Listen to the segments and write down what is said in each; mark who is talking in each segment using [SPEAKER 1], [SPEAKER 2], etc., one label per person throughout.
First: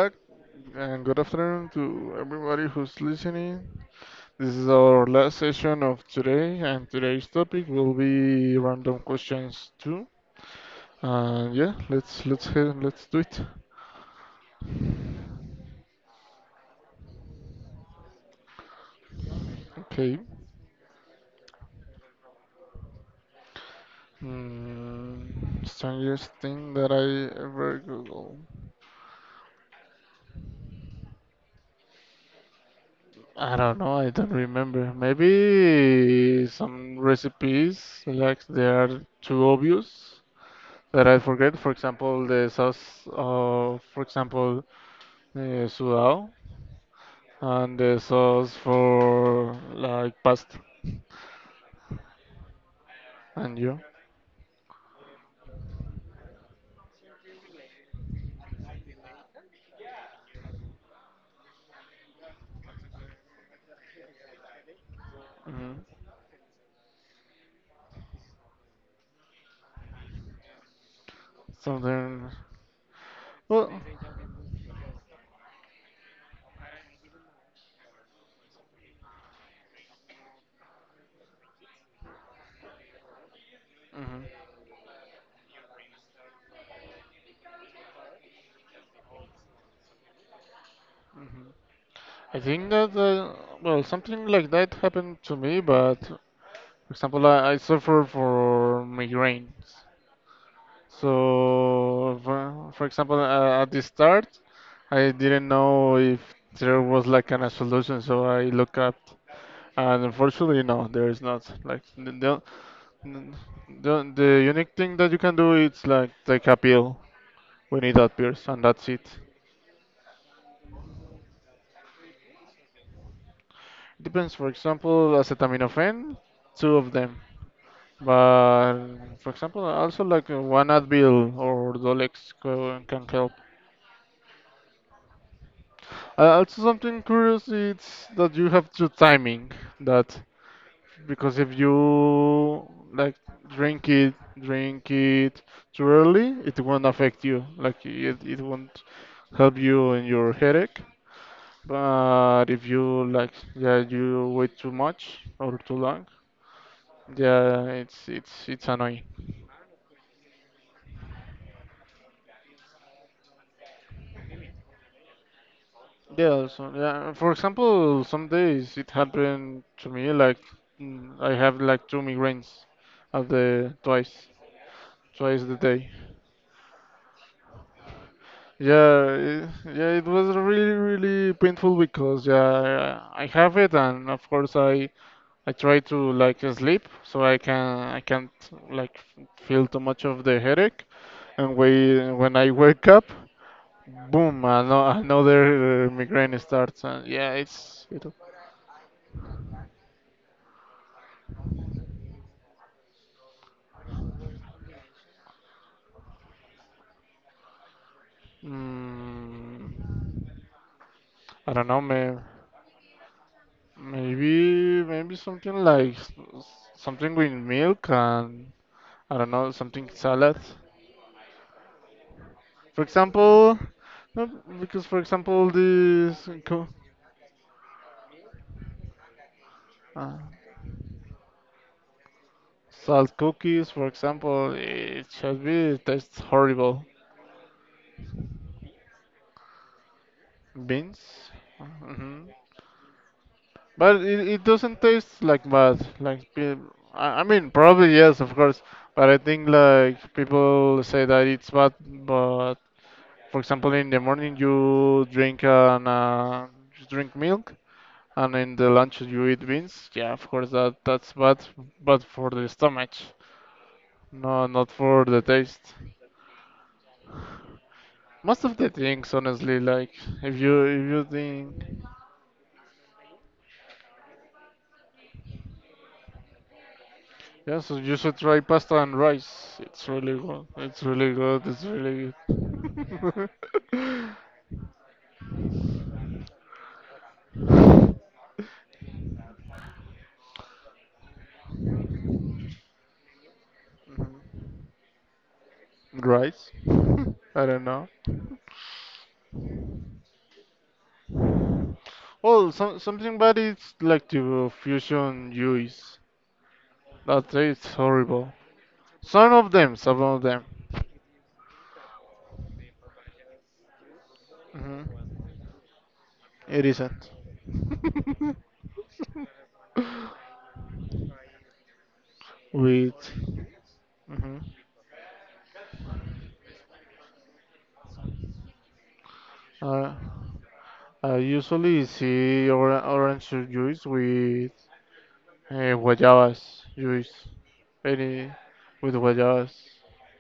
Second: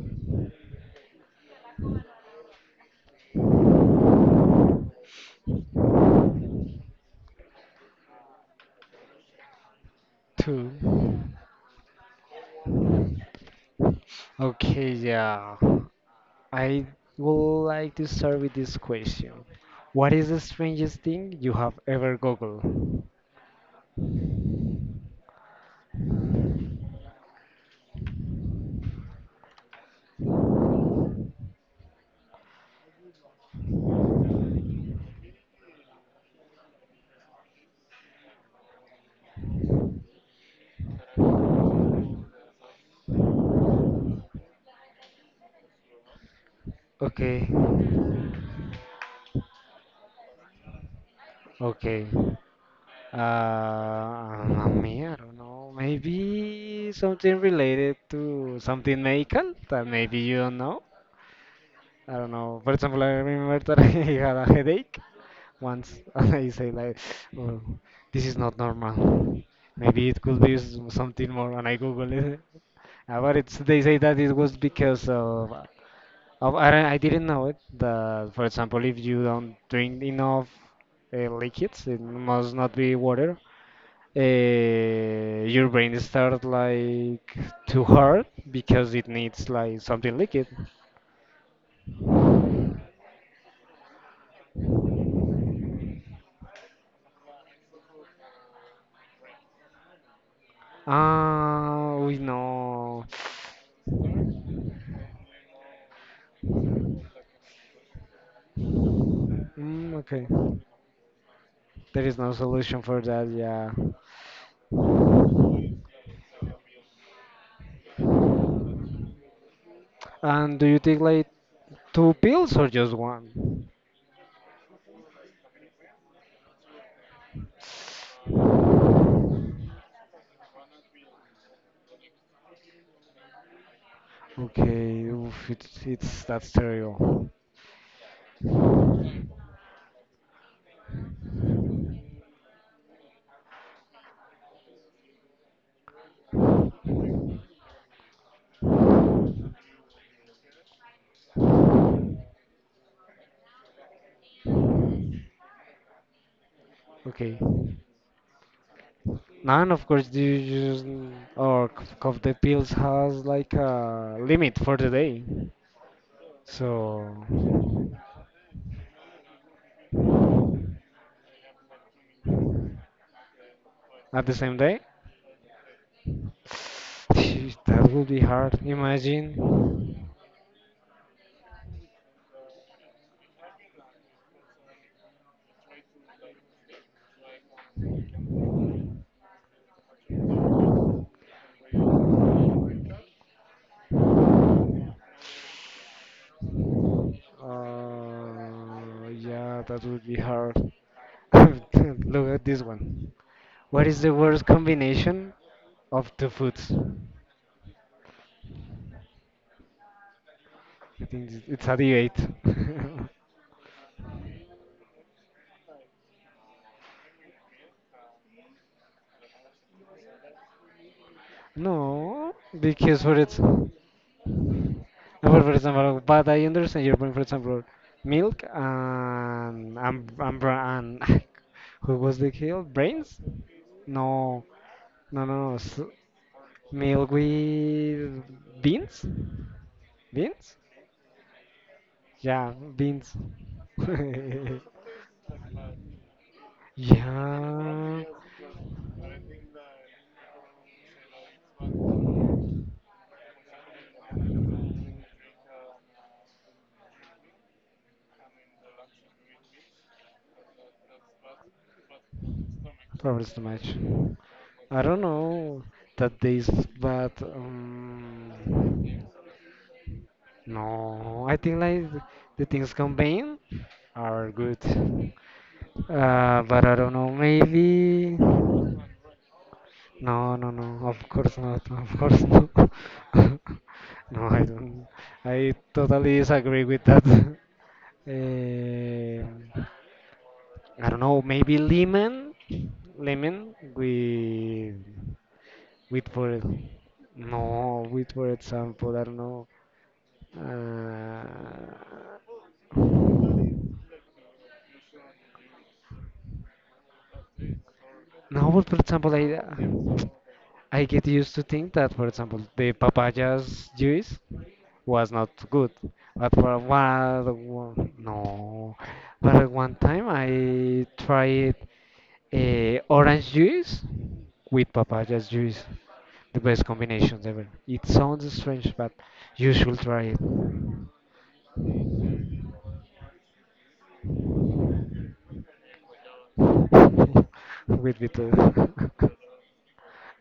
[SPEAKER 1] back and good afternoon to everybody who's listening. This is our last session of today, and today's topic will be random questions too.
[SPEAKER 2] Two.
[SPEAKER 1] And yeah, let's do it.
[SPEAKER 2] Okay, yeah. I would like to start with this question. What
[SPEAKER 1] Okay.
[SPEAKER 2] is the strangest thing you have ever googled?
[SPEAKER 1] Strangest thing that I ever Google. I don't know. I don't remember. Maybe some recipes like they are too obvious that I forget. For example, the sauce. For example, sudado,
[SPEAKER 2] Okay,
[SPEAKER 1] and the sauce for like pasta.
[SPEAKER 2] okay.
[SPEAKER 1] And you?
[SPEAKER 2] Me, I don't know. Maybe something related to something medical that maybe you don't know. I don't know. For example, I remember that I had a headache
[SPEAKER 1] Hmm.
[SPEAKER 2] once. I say like, oh, this is not normal. Maybe it could be something more, and I Google
[SPEAKER 1] Something.
[SPEAKER 2] it. But it's
[SPEAKER 1] Well.
[SPEAKER 2] they say that it was because of I didn't know it. That for example, if you don't drink enough liquids, it must not be water.
[SPEAKER 1] Mhm.
[SPEAKER 2] Your brain starts like too hard because it needs like something liquid.
[SPEAKER 1] I think that well something like that happened to me, but for example, I suffer for migraines.
[SPEAKER 2] Ah, we
[SPEAKER 1] So, for
[SPEAKER 2] know.
[SPEAKER 1] example, at the start, I didn't know if there was like an a solution, so I looked up,
[SPEAKER 2] Mm,
[SPEAKER 1] and
[SPEAKER 2] okay.
[SPEAKER 1] unfortunately, no, there is not. Like
[SPEAKER 2] There is no solution for that,
[SPEAKER 1] N-
[SPEAKER 2] yeah.
[SPEAKER 1] the unique thing that you can do is like take a pill when it appears, and that's it.
[SPEAKER 2] And do you take like two pills or just one?
[SPEAKER 1] Depends, for example, acetaminophen, two of them. But for example, also like one Advil or Dolex can help.
[SPEAKER 2] Okay, oof, it's
[SPEAKER 1] Uh,
[SPEAKER 2] it's that's
[SPEAKER 1] also, something
[SPEAKER 2] terrible.
[SPEAKER 1] curious is that you have to timing that because if you like drink it, drink it too early, it won't affect you. Like it won't help you in your headache. But if you like, yeah, you wait too much or too long,
[SPEAKER 2] Okay,
[SPEAKER 1] yeah, it's annoying.
[SPEAKER 2] none of course. Do you just or of the pills has like a limit for the day?
[SPEAKER 1] Yeah, so yeah,
[SPEAKER 2] So
[SPEAKER 1] for example, some days it happened to me like I have like two migraines of the
[SPEAKER 2] at
[SPEAKER 1] twice
[SPEAKER 2] the same day,
[SPEAKER 1] twice the day.
[SPEAKER 2] that would be hard.
[SPEAKER 1] Yeah, it, yeah,
[SPEAKER 2] Imagine.
[SPEAKER 1] it was really really painful because yeah, I have it and of course I try to like sleep so I can't like feel too much of the headache. And when I wake up, boom, another migraine starts. And yeah, it's.
[SPEAKER 2] Yeah, that would be hard. Look at this one. What is the worst combination of two foods?
[SPEAKER 1] mm,
[SPEAKER 2] I think it's
[SPEAKER 1] I
[SPEAKER 2] it's
[SPEAKER 1] don't
[SPEAKER 2] a
[SPEAKER 1] know,
[SPEAKER 2] debate.
[SPEAKER 1] may, maybe maybe something like s- something with milk and I don't know something salad,
[SPEAKER 2] No,
[SPEAKER 1] for
[SPEAKER 2] because for it's
[SPEAKER 1] example.
[SPEAKER 2] well,
[SPEAKER 1] No, because for example
[SPEAKER 2] for example, but
[SPEAKER 1] these
[SPEAKER 2] I
[SPEAKER 1] co-
[SPEAKER 2] understand your point. For example, milk and
[SPEAKER 1] uh,
[SPEAKER 2] and who was the kill?
[SPEAKER 1] salt
[SPEAKER 2] Brains?
[SPEAKER 1] cookies, for
[SPEAKER 2] No,
[SPEAKER 1] example, it
[SPEAKER 2] no,
[SPEAKER 1] should
[SPEAKER 2] no, no.
[SPEAKER 1] be it tastes horrible.
[SPEAKER 2] Milk with beans? Beans?
[SPEAKER 1] Beans. Hmm.
[SPEAKER 2] Yeah, beans.
[SPEAKER 1] But it doesn't taste like mud. Like I mean, probably
[SPEAKER 2] Yeah,
[SPEAKER 1] yes, of course. But I think like people say that it's bad. But for example, in the morning you drink milk, and in the lunch you eat beans. Yeah, of course that's bad, but for the stomach,
[SPEAKER 2] probably too much.
[SPEAKER 1] no, not
[SPEAKER 2] I don't
[SPEAKER 1] for the
[SPEAKER 2] know
[SPEAKER 1] taste.
[SPEAKER 2] that this, but
[SPEAKER 1] Most of the things, honestly, like if you
[SPEAKER 2] no, I think
[SPEAKER 1] think,
[SPEAKER 2] like the things combined are good. But I don't know,
[SPEAKER 1] yeah, so you
[SPEAKER 2] maybe.
[SPEAKER 1] should try pasta and rice. It's really
[SPEAKER 2] No,
[SPEAKER 1] good.
[SPEAKER 2] no,
[SPEAKER 1] It's
[SPEAKER 2] no. Of
[SPEAKER 1] really
[SPEAKER 2] course
[SPEAKER 1] good. It's
[SPEAKER 2] not. Of
[SPEAKER 1] really
[SPEAKER 2] course not.
[SPEAKER 1] good.
[SPEAKER 2] No, I don't. I totally disagree with that. Um, I don't know. Maybe lemon, lemon with for
[SPEAKER 1] Rice? I don't
[SPEAKER 2] no
[SPEAKER 1] know.
[SPEAKER 2] with for example. I don't know.
[SPEAKER 1] Well, something bad is like
[SPEAKER 2] Uh,
[SPEAKER 1] to fusion juice. That tastes horrible.
[SPEAKER 2] Now, but for example,
[SPEAKER 1] Some of them, some of them.
[SPEAKER 2] I get used to think that, for example, the papaya's juice was
[SPEAKER 1] Mhm.
[SPEAKER 2] not good. But for
[SPEAKER 1] It isn't.
[SPEAKER 2] one, one no, but at one time I tried
[SPEAKER 1] with
[SPEAKER 2] orange juice
[SPEAKER 1] hmm
[SPEAKER 2] with papaya's juice, the best combinations ever. It sounds strange, but you should
[SPEAKER 1] uh,
[SPEAKER 2] try it.
[SPEAKER 1] I usually see orange juice with guayabas juice.
[SPEAKER 2] With bitter.
[SPEAKER 1] Any with guayabas.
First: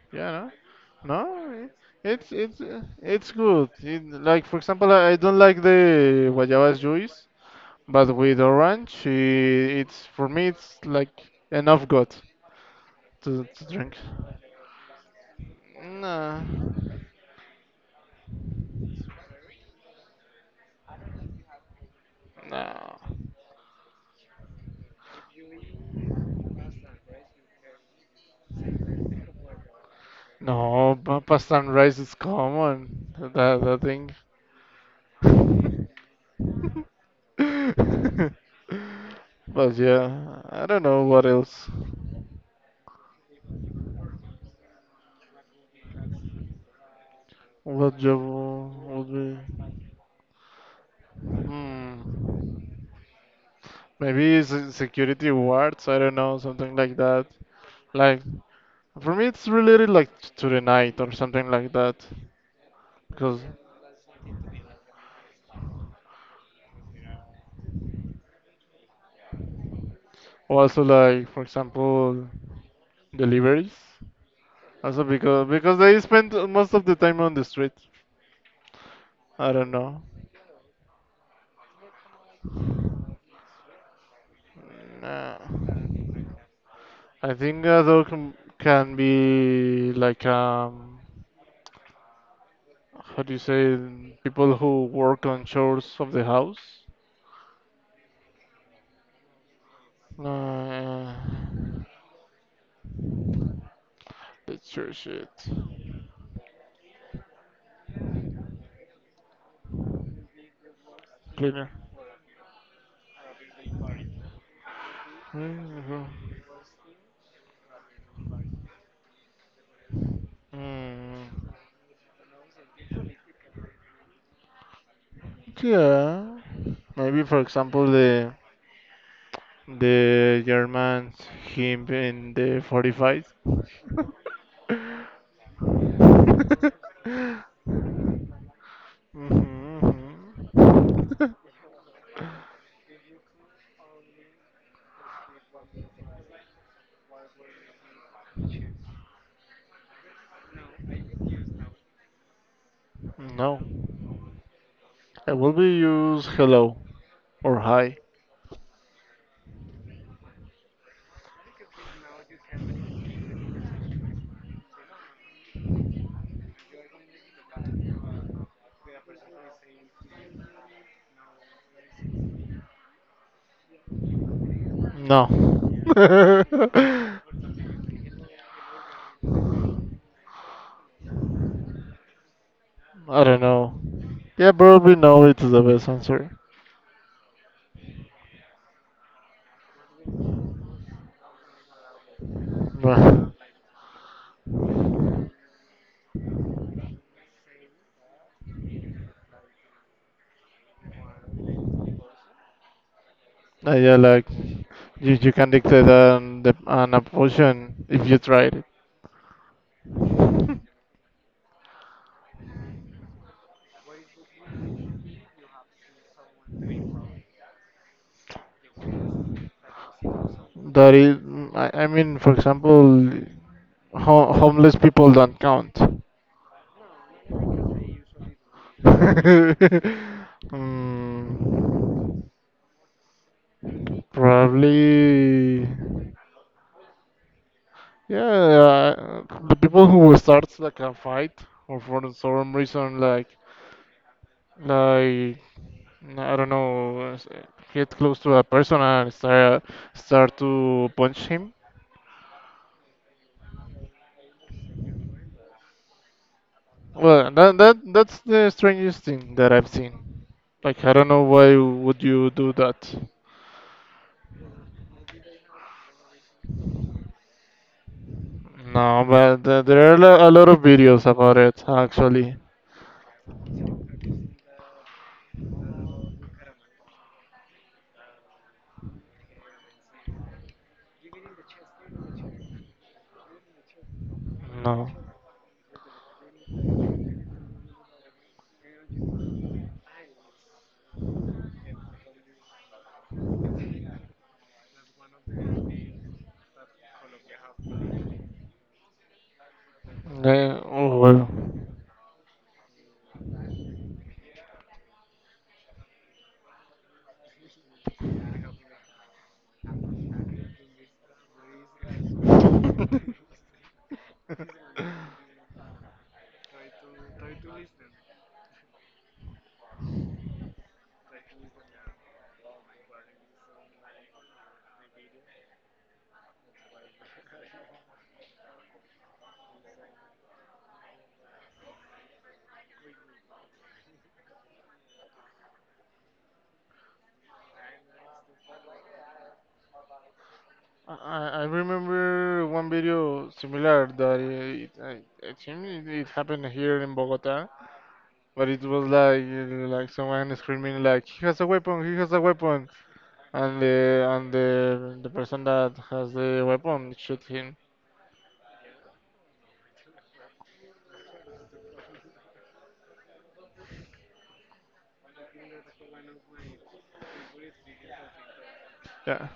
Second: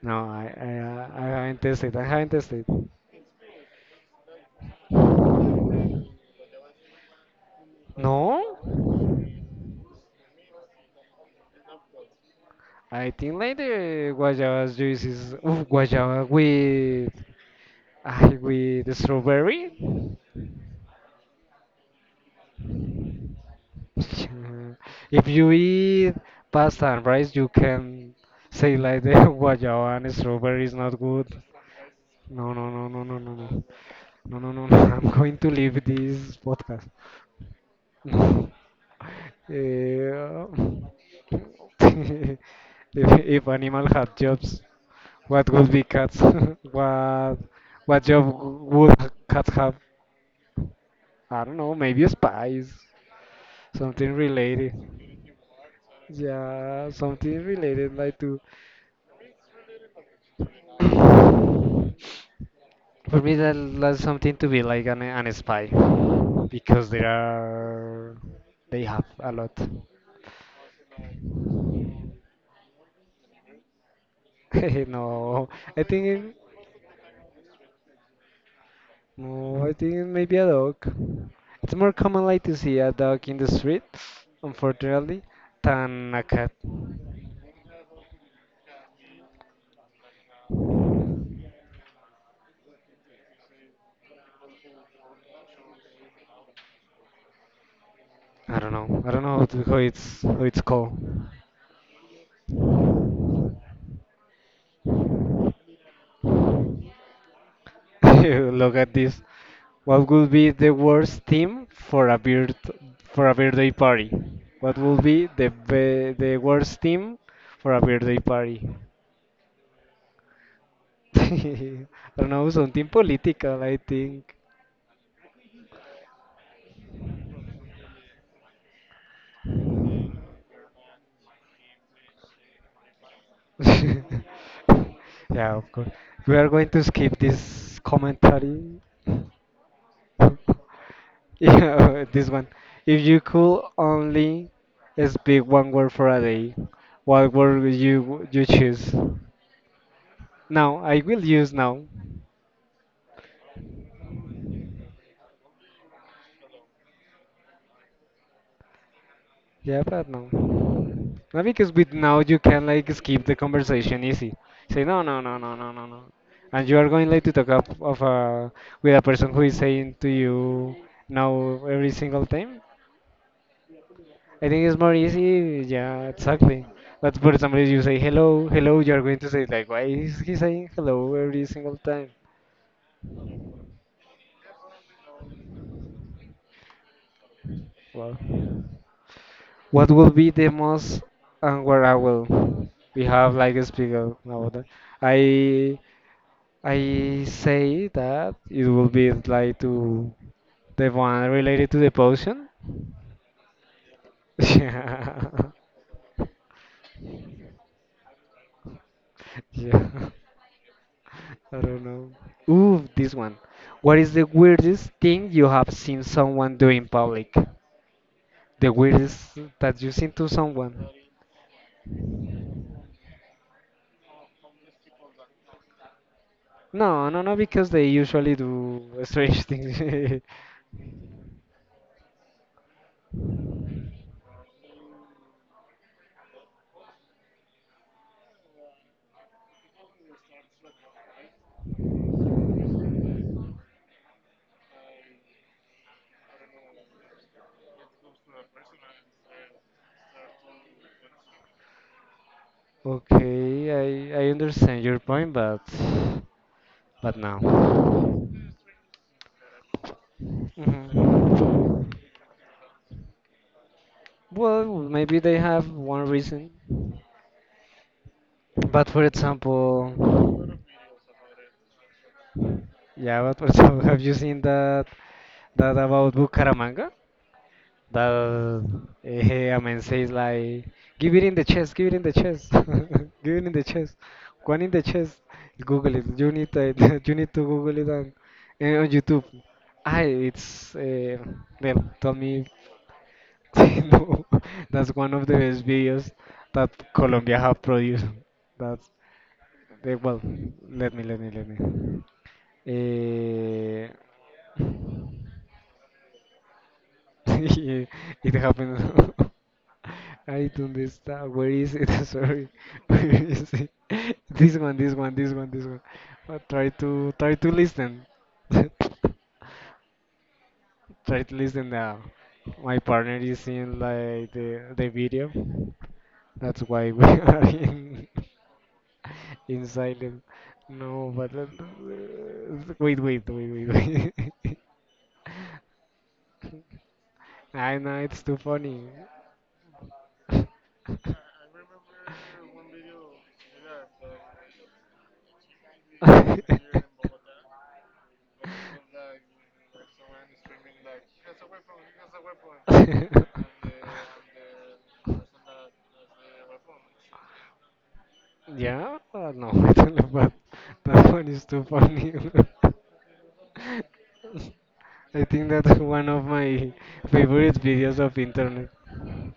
[SPEAKER 2] No,
[SPEAKER 1] Yeah,
[SPEAKER 2] I haven't
[SPEAKER 1] no,
[SPEAKER 2] tested. I haven't
[SPEAKER 1] it's it's
[SPEAKER 2] tested.
[SPEAKER 1] uh, it's good. It, like for example, I don't like the guayabas juice, but
[SPEAKER 2] No,
[SPEAKER 1] with orange, I- it's for me it's like enough good
[SPEAKER 2] I think
[SPEAKER 1] to,
[SPEAKER 2] like
[SPEAKER 1] to drink.
[SPEAKER 2] the guayaba juice is oof, guayaba
[SPEAKER 1] No,
[SPEAKER 2] with ah, with strawberry.
[SPEAKER 1] no,
[SPEAKER 2] Yeah. If you eat pasta and rice, you can say like the guayaba and strawberry is
[SPEAKER 1] no.
[SPEAKER 2] not
[SPEAKER 1] pa-
[SPEAKER 2] good.
[SPEAKER 1] Pasta and rice is
[SPEAKER 2] No, no, no, no,
[SPEAKER 1] common.
[SPEAKER 2] no, no, no, no,
[SPEAKER 1] That thing.
[SPEAKER 2] no, no, no. I'm going to leave this podcast. Eh,
[SPEAKER 1] But yeah, I don't know what else.
[SPEAKER 2] if animal had jobs, what would be cats? what
[SPEAKER 1] What
[SPEAKER 2] what
[SPEAKER 1] job
[SPEAKER 2] job would
[SPEAKER 1] would be?
[SPEAKER 2] cats have? I don't know, maybe
[SPEAKER 1] Hmm.
[SPEAKER 2] spies, something
[SPEAKER 1] Maybe it's uh,
[SPEAKER 2] related.
[SPEAKER 1] security wards, I don't know, something
[SPEAKER 2] Yeah,
[SPEAKER 1] like that.
[SPEAKER 2] something related like
[SPEAKER 1] Like,
[SPEAKER 2] to.
[SPEAKER 1] for me, it's related like to the night or something like that.
[SPEAKER 2] For me,
[SPEAKER 1] Because
[SPEAKER 2] that, that's something to be like an spy because there are they have a lot.
[SPEAKER 1] also like, for example, deliveries. Also
[SPEAKER 2] No,
[SPEAKER 1] because
[SPEAKER 2] I
[SPEAKER 1] they
[SPEAKER 2] think
[SPEAKER 1] spend
[SPEAKER 2] it,
[SPEAKER 1] most of the time on the street. I
[SPEAKER 2] no,
[SPEAKER 1] don't
[SPEAKER 2] I think
[SPEAKER 1] know.
[SPEAKER 2] it may be a dog. It's more common like to see a dog in the street, unfortunately,
[SPEAKER 1] Nah.
[SPEAKER 2] than a cat.
[SPEAKER 1] I think though can be like how do you say it? People who work on chores of the house.
[SPEAKER 2] I don't know. I don't know how, to,
[SPEAKER 1] Nah.
[SPEAKER 2] how it's called.
[SPEAKER 1] Yeah. That's your shit.
[SPEAKER 2] Look at this. What would be the worst theme
[SPEAKER 1] Cleaner.
[SPEAKER 2] for a bird for a birthday party? What would
[SPEAKER 1] Mm,
[SPEAKER 2] be, the worst theme for a birthday party? I don't know, something political, I think.
[SPEAKER 1] Yeah. Maybe for example the Germans him in the 45.
[SPEAKER 2] Yeah, of course. We are going to skip this commentary. Yeah, this one. If you could only speak one word for a day, what word would you choose? Now, I will use now.
[SPEAKER 1] No. I will be use hello or hi.
[SPEAKER 2] Yeah, but no. No, because with now you can like skip the conversation easy. Say no, no, no, no, no, no, no, and you are going like to talk up of a with a person who is saying to you no every single time. I think it's more
[SPEAKER 1] No.
[SPEAKER 2] easy. Yeah, exactly. But for example, if you say hello, hello, you are going to say like, why is he saying hello every single time?
[SPEAKER 1] I don't know. Yeah, probably no. It's the best answer.
[SPEAKER 2] Well, what will be the most unwearable? We have like a speaker about that. I I say that it will be like to the one related to the potion.
[SPEAKER 1] Yeah, like you can
[SPEAKER 2] Yeah,
[SPEAKER 1] dictate an opposition if you tried it.
[SPEAKER 2] yeah. I don't know. Ooh, this one. What is the weirdest thing you have seen someone do in public? The weirdest that you've seen to someone?
[SPEAKER 1] That is, mm, I mean, for example, homeless people don't count.
[SPEAKER 2] No, no, no, because they usually do strange things.
[SPEAKER 1] mm, probably, yeah, the people who starts like a fight or for some reason, like I don't know, get close to a person and start to punch him.
[SPEAKER 2] Okay, I understand your point, but
[SPEAKER 1] Well, that's
[SPEAKER 2] no.
[SPEAKER 1] the strangest thing that I've seen. Like, I don't know why
[SPEAKER 2] Mhm.
[SPEAKER 1] would you do that.
[SPEAKER 2] Well, maybe they have one reason. But for
[SPEAKER 1] No, but there are a lot
[SPEAKER 2] example,
[SPEAKER 1] of videos about it actually.
[SPEAKER 2] yeah, but for example, have you seen that that about Bucaramanga? That a man says like, give it in the chest, give it in the chest, give it in the chest, one in the
[SPEAKER 1] No.
[SPEAKER 2] chest. Google it. You need to, you need to Google it on, on YouTube. I it's Well, tell me, no, that's one of the best videos that Colombia have produced. That's well,
[SPEAKER 1] Eh,
[SPEAKER 2] let
[SPEAKER 1] oh,
[SPEAKER 2] me, let
[SPEAKER 1] well.
[SPEAKER 2] me, let me. Eh, it happened. I don't understand. Where is it? Sorry. Where is it? This one, this one, this one, this one. Try to try to listen. Try to listen now. My partner is in like the video. That's why we are in. In silence. No, but wait, wait, wait, wait, wait. I know it's too funny.
[SPEAKER 1] I remember one video similar that I think it happened here in Bogota, but it was like like someone screaming like he has a weapon, he has a weapon. And the person that has the weapon shoot him.
[SPEAKER 2] Yeah, no, I don't know, but that one is too funny. I think that's one of my favorite videos of internet.
[SPEAKER 1] Yeah.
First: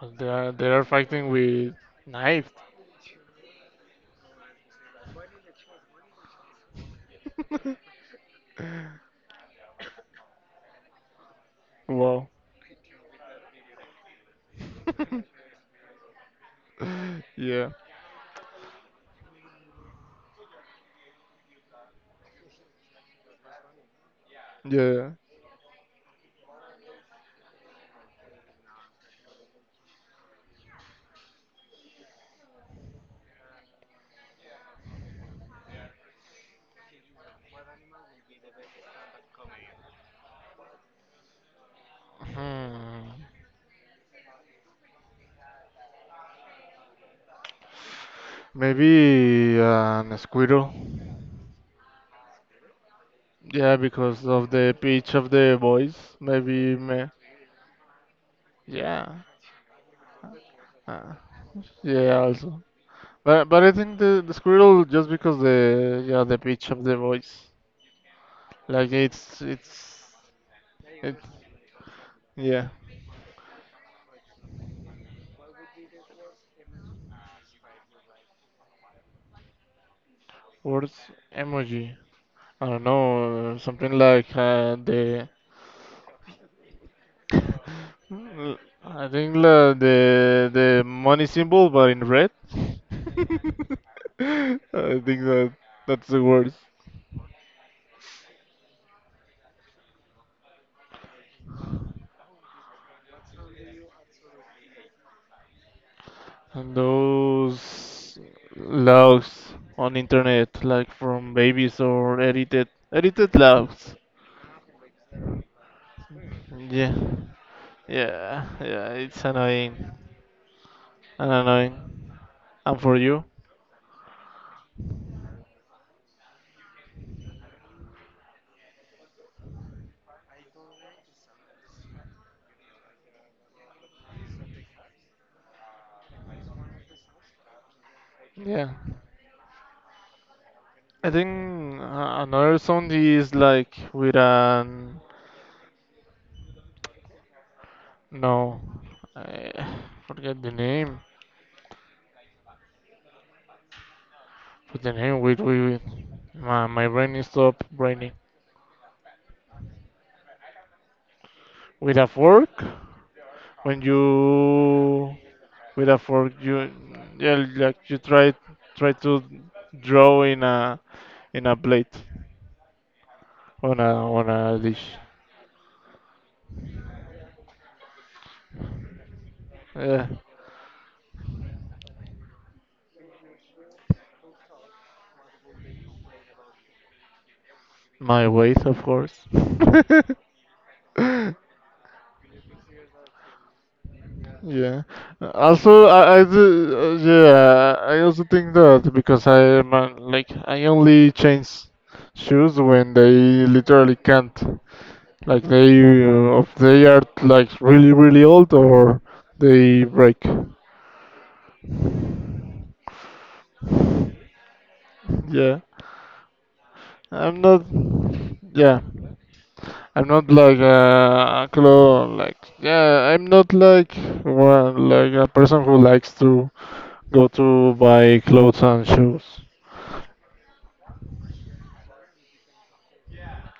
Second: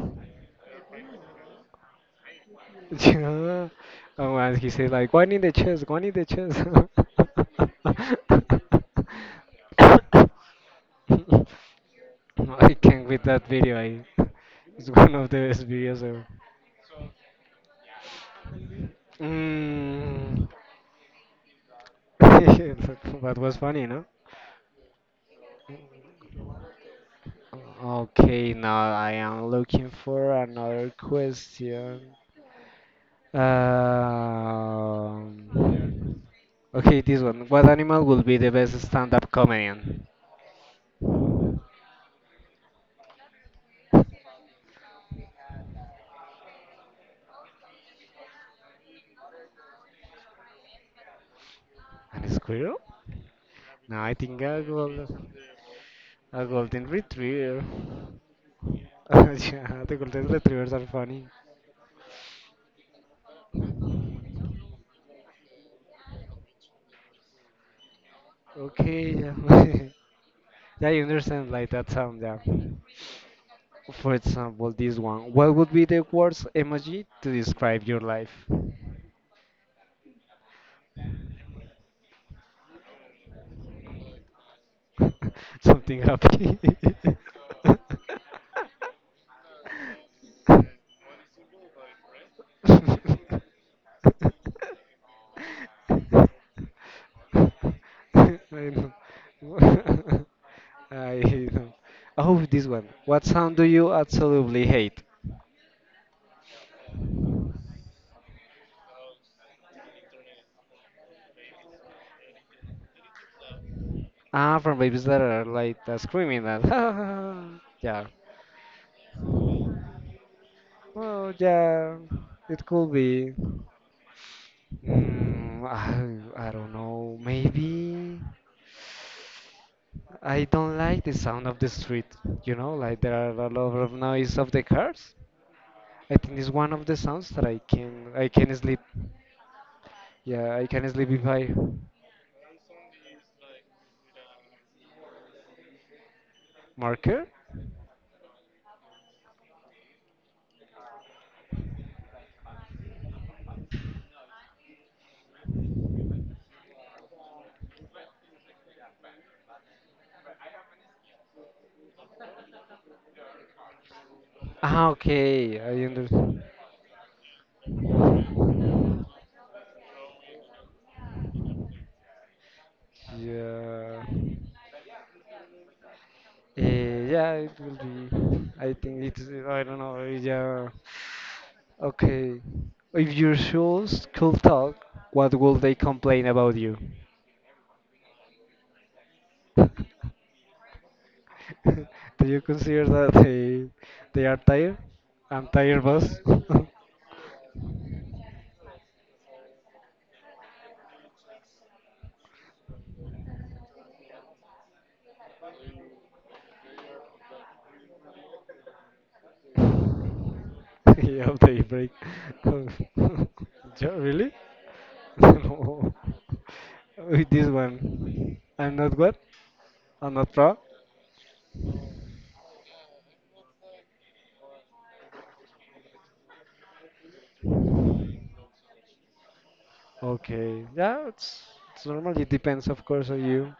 [SPEAKER 1] But they are fighting with knives.
[SPEAKER 2] Yeah. Oh, and he said like one in the chest, one in the chest.
[SPEAKER 1] Wow.
[SPEAKER 2] I can't with that video. I, it's one of the best videos ever.
[SPEAKER 1] Yeah.
[SPEAKER 2] Mm. That was funny, no?
[SPEAKER 1] Yeah.
[SPEAKER 2] Okay, now I am looking for another question. Um, Okay, this one. What animal will be the best stand-up comedian?
[SPEAKER 1] Hmm. Maybe an squirrel.
[SPEAKER 2] An squirrel?
[SPEAKER 1] Yeah,
[SPEAKER 2] No, I
[SPEAKER 1] because
[SPEAKER 2] think
[SPEAKER 1] of
[SPEAKER 2] a
[SPEAKER 1] the
[SPEAKER 2] gold,
[SPEAKER 1] pitch of the voice.
[SPEAKER 2] a
[SPEAKER 1] Maybe
[SPEAKER 2] golden
[SPEAKER 1] me.
[SPEAKER 2] retriever.
[SPEAKER 1] Yeah.
[SPEAKER 2] Yeah, the golden retrievers are
[SPEAKER 1] Uh,
[SPEAKER 2] funny.
[SPEAKER 1] yeah. Also. But I think the squirrel just because the yeah the pitch of the voice. Like
[SPEAKER 2] Okay,
[SPEAKER 1] it's
[SPEAKER 2] yeah.
[SPEAKER 1] it's
[SPEAKER 2] Yeah, you
[SPEAKER 1] it.
[SPEAKER 2] understand like that sound, yeah.
[SPEAKER 1] Yeah.
[SPEAKER 2] For example, this one. What would be the worst emoji to describe your life?
[SPEAKER 1] Words emoji. I don't know, something like the.
[SPEAKER 2] Something happy.
[SPEAKER 1] l- I think la, the money symbol, but in red. I think that that's the
[SPEAKER 2] I
[SPEAKER 1] worst.
[SPEAKER 2] know. I know. Oh, this one. What sound do you absolutely hate?
[SPEAKER 1] And those logs on internet, like from babies or edited logs.
[SPEAKER 2] Ah, from babies that are like screaming that.
[SPEAKER 1] Yeah,
[SPEAKER 2] Yeah.
[SPEAKER 1] yeah, yeah. It's annoying, and
[SPEAKER 2] Oh,
[SPEAKER 1] annoying.
[SPEAKER 2] yeah. It
[SPEAKER 1] And
[SPEAKER 2] could
[SPEAKER 1] for you,
[SPEAKER 2] be. Mm, I don't know. Maybe. I don't like the sound of the street. You know, like there are a lot of noise of the cars. I think it's one of the sounds that I can
[SPEAKER 1] yeah.
[SPEAKER 2] sleep. Yeah, I can sleep
[SPEAKER 1] I
[SPEAKER 2] if I
[SPEAKER 1] think another sound is like with an
[SPEAKER 2] marker.
[SPEAKER 1] no, I forget the name. But the name, wait, wait, wait. My brain is stop braining. With a fork, when
[SPEAKER 2] Ah,
[SPEAKER 1] you
[SPEAKER 2] okay, I understand.
[SPEAKER 1] you yeah, like you try to draw in a plate on a
[SPEAKER 2] Yeah,
[SPEAKER 1] on a dish.
[SPEAKER 2] Yeah, it will be. I think it's I don't know.
[SPEAKER 1] Yeah,
[SPEAKER 2] Yeah, okay. If your shoes could talk, what would they complain about you?
[SPEAKER 1] my weight, of course.
[SPEAKER 2] Do you consider that they are tired?
[SPEAKER 1] Yeah. Uh,
[SPEAKER 2] I'm tired,
[SPEAKER 1] Also,
[SPEAKER 2] boss.
[SPEAKER 1] I, I do, uh, yeah, I also think that because I am like I only change shoes when they literally can't. Like if they are like really really old or they break.
[SPEAKER 2] Yeah, they break. Ja- really?
[SPEAKER 1] Yeah.
[SPEAKER 2] No. With
[SPEAKER 1] I'm
[SPEAKER 2] this
[SPEAKER 1] not.
[SPEAKER 2] one. I'm
[SPEAKER 1] Yeah.
[SPEAKER 2] not what?
[SPEAKER 1] I'm
[SPEAKER 2] I'm
[SPEAKER 1] not
[SPEAKER 2] not
[SPEAKER 1] like
[SPEAKER 2] proud?
[SPEAKER 1] a clo like yeah. I'm not like one like a person who likes to go to buy clothes and shoes.
[SPEAKER 2] Okay. It's normal. It depends, of course, on you.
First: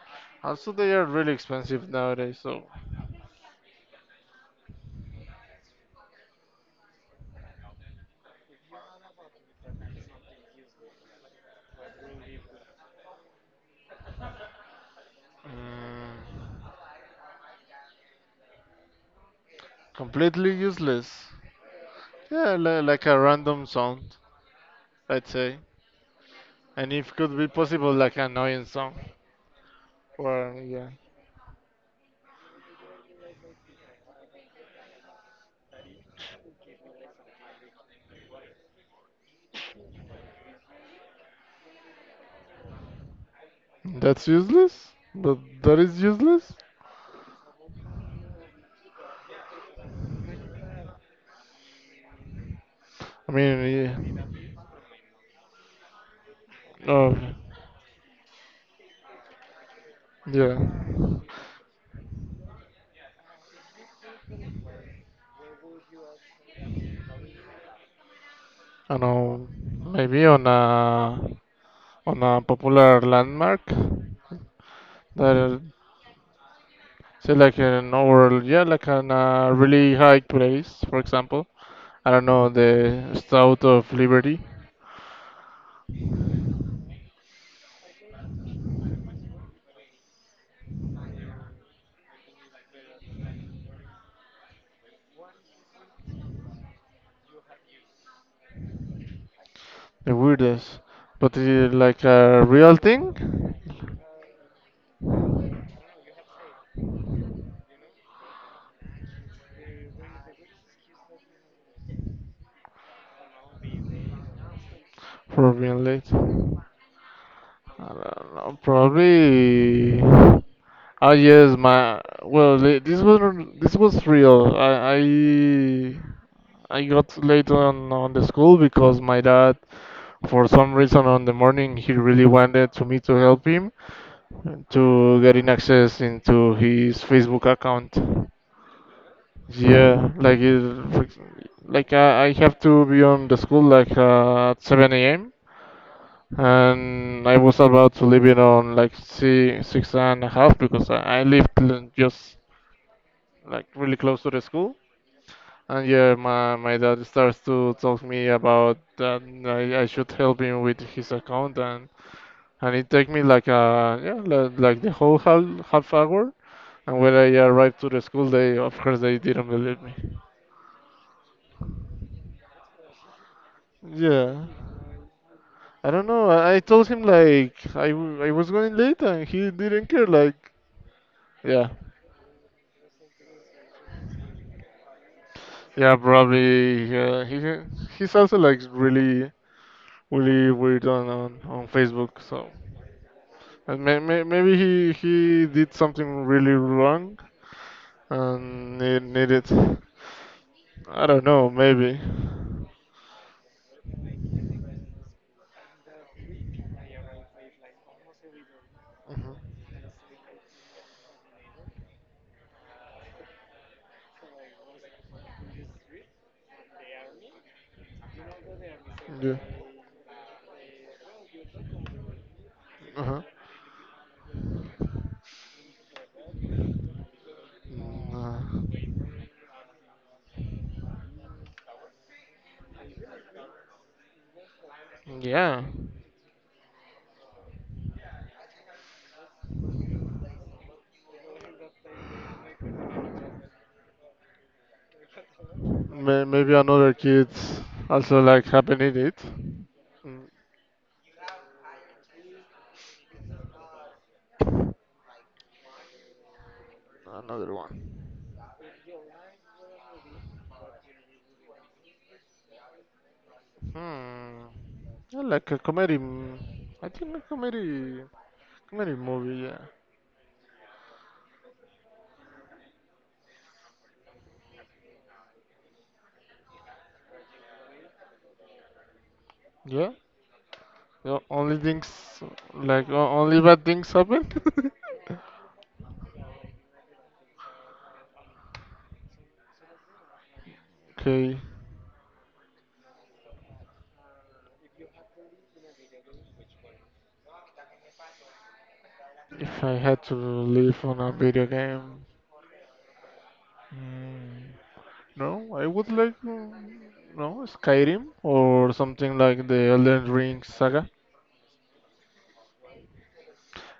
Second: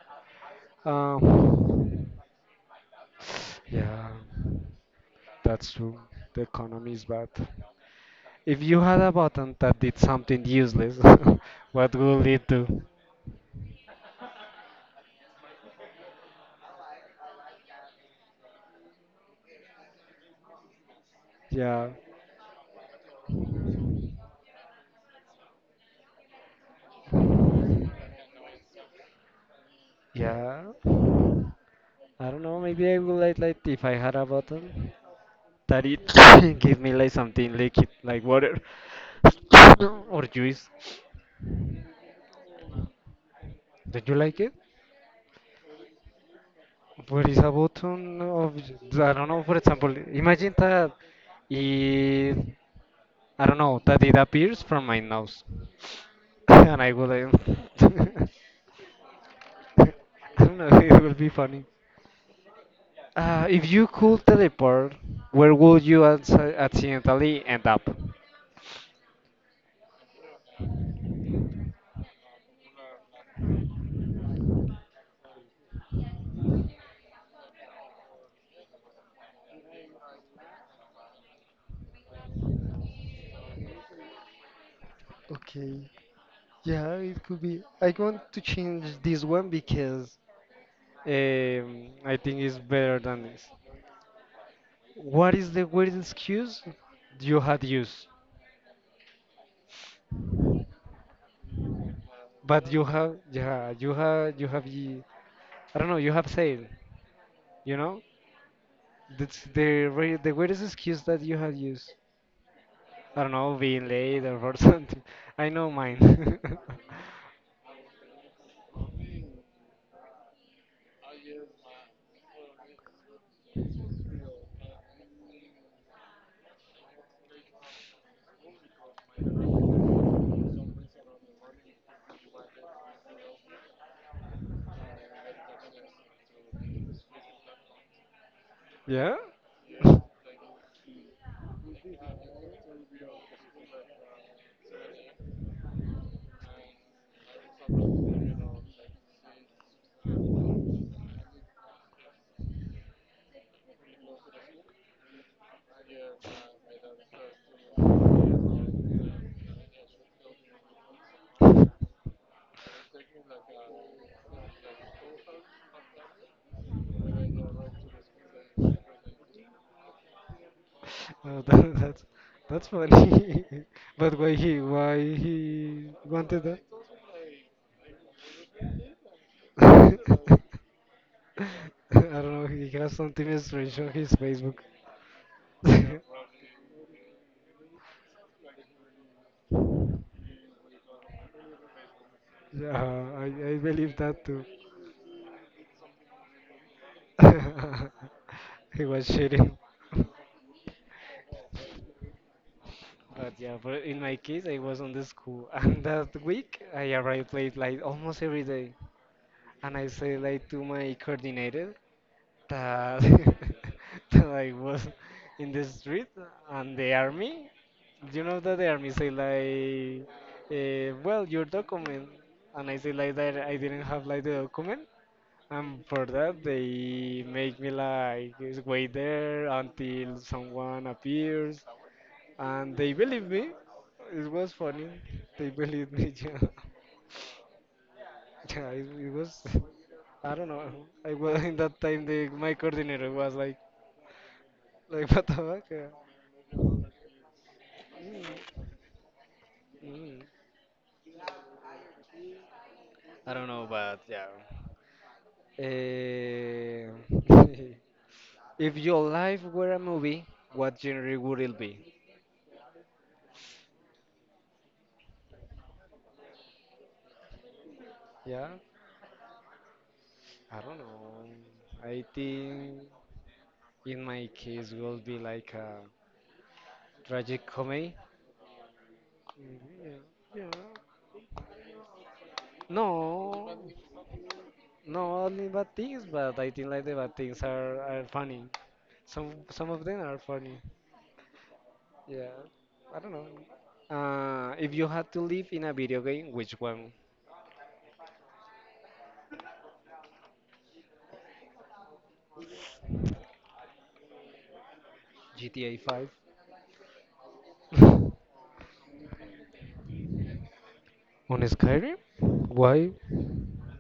[SPEAKER 1] Also, they are really expensive
[SPEAKER 2] Um,
[SPEAKER 1] nowadays, so
[SPEAKER 2] yeah, that's true. The economy is bad. If you had a button that did something useless, what would it do?
[SPEAKER 1] Mm, completely useless.
[SPEAKER 2] Yeah,
[SPEAKER 1] Yeah, like a random sound, I'd say. And if could be possible, like an annoying song. Or
[SPEAKER 2] yeah.
[SPEAKER 1] yeah,
[SPEAKER 2] I don't know. Maybe I would like if I had a button that it give me like something liquid, like water or juice. Don't you
[SPEAKER 1] that's
[SPEAKER 2] like it?
[SPEAKER 1] useless. But that is useless.
[SPEAKER 2] But it's a button of, I don't know, for example, imagine that it,
[SPEAKER 1] I
[SPEAKER 2] I don't know,
[SPEAKER 1] mean,
[SPEAKER 2] that it
[SPEAKER 1] yeah.
[SPEAKER 2] appears from my nose. And I will,
[SPEAKER 1] Um,
[SPEAKER 2] I
[SPEAKER 1] yeah.
[SPEAKER 2] don't know, it will be funny. If you could teleport, where would you accidentally end up?
[SPEAKER 1] I know. Maybe on a popular landmark that say like an overall yeah, like on a really high place, for example. I don't know, the Statue of Liberty,
[SPEAKER 2] Okay. Yeah, it could be. I want to change this one because um, I think it's better than this. What is the worst excuse you had used?
[SPEAKER 1] the weirdest. But is it like a
[SPEAKER 2] But
[SPEAKER 1] real
[SPEAKER 2] you have,
[SPEAKER 1] thing
[SPEAKER 2] yeah, I don't know, you have said, you know, that's the the weirdest excuse that you have used. I don't know, being late or for something. I
[SPEAKER 1] for
[SPEAKER 2] know
[SPEAKER 1] being late? I
[SPEAKER 2] mine.
[SPEAKER 1] don't know, probably. Oh yes, my well, this was real. I got late on the school because my dad, for some reason, on the morning he really wanted to me to help him to getting access into his Facebook account.
[SPEAKER 2] Yeah,
[SPEAKER 1] Yeah, like it, like like I have to be on the school like at 7 a.m. And I was about to leave it on like six and a half because I live just like really close to the school. And yeah, my dad starts to talk me about that I should help him with his account and it take me like like the whole half hour. And when I arrived to the school, they of course they didn't believe me.
[SPEAKER 2] oh, that, that's funny. But
[SPEAKER 1] Yeah.
[SPEAKER 2] why he
[SPEAKER 1] I don't know.
[SPEAKER 2] wanted
[SPEAKER 1] I told him like I was going late and he didn't
[SPEAKER 2] that?
[SPEAKER 1] care. Like
[SPEAKER 2] I
[SPEAKER 1] yeah,
[SPEAKER 2] don't know. He has something strange on his Facebook.
[SPEAKER 1] yeah,
[SPEAKER 2] Yeah,
[SPEAKER 1] probably. Yeah, he's also like really really weird on Facebook. So
[SPEAKER 2] I
[SPEAKER 1] and
[SPEAKER 2] believe
[SPEAKER 1] may, may,
[SPEAKER 2] that too.
[SPEAKER 1] maybe he did something really wrong and
[SPEAKER 2] He was
[SPEAKER 1] needed.
[SPEAKER 2] cheating.
[SPEAKER 1] I don't know. Maybe.
[SPEAKER 2] But yeah, but in my case, I was on the school, and that week I arrived late, like almost every day.
[SPEAKER 1] Mhm.
[SPEAKER 2] And I said like to my coordinator that, that I was in the street and the army. You know that the army say
[SPEAKER 1] Yeah.
[SPEAKER 2] like, well, your document, and I say like
[SPEAKER 1] Uh-huh.
[SPEAKER 2] that I didn't have like the document, and for that they make me
[SPEAKER 1] Mm.
[SPEAKER 2] like just wait
[SPEAKER 1] Uh
[SPEAKER 2] there until someone appears, and they believe me. It was funny.
[SPEAKER 1] huh.
[SPEAKER 2] They
[SPEAKER 1] Yeah.
[SPEAKER 2] believed me. Yeah, it was. I don't know. I was in that time. The my coordinator was like what the fuck? Yeah.
[SPEAKER 1] Maybe another kids also
[SPEAKER 2] Mm,
[SPEAKER 1] like happen in it.
[SPEAKER 2] mm.
[SPEAKER 1] Mm,
[SPEAKER 2] I don't know, but yeah. Eh,
[SPEAKER 1] Another one.
[SPEAKER 2] if your life were a movie, what genre would it be?
[SPEAKER 1] Hmm. I like a comedy. I think a comedy
[SPEAKER 2] Yeah,
[SPEAKER 1] comedy movie. Yeah.
[SPEAKER 2] I don't know. I think in my case will be like a tragic comedy. Mhm,
[SPEAKER 1] Yeah.
[SPEAKER 2] yeah, yeah.
[SPEAKER 1] The only things like o- only
[SPEAKER 2] No,
[SPEAKER 1] bad things happen.
[SPEAKER 2] no, only bad things, but I think like the bad things are funny. Some of them are funny.
[SPEAKER 1] Okay.
[SPEAKER 2] Yeah, I don't know. If you had to live in a video game, which one?
[SPEAKER 1] If I had to live on a video game, mm, no, I
[SPEAKER 2] GTA
[SPEAKER 1] would
[SPEAKER 2] 5?
[SPEAKER 1] like no Skyrim or something like the Elden Ring saga.
[SPEAKER 2] On Skyrim? Why?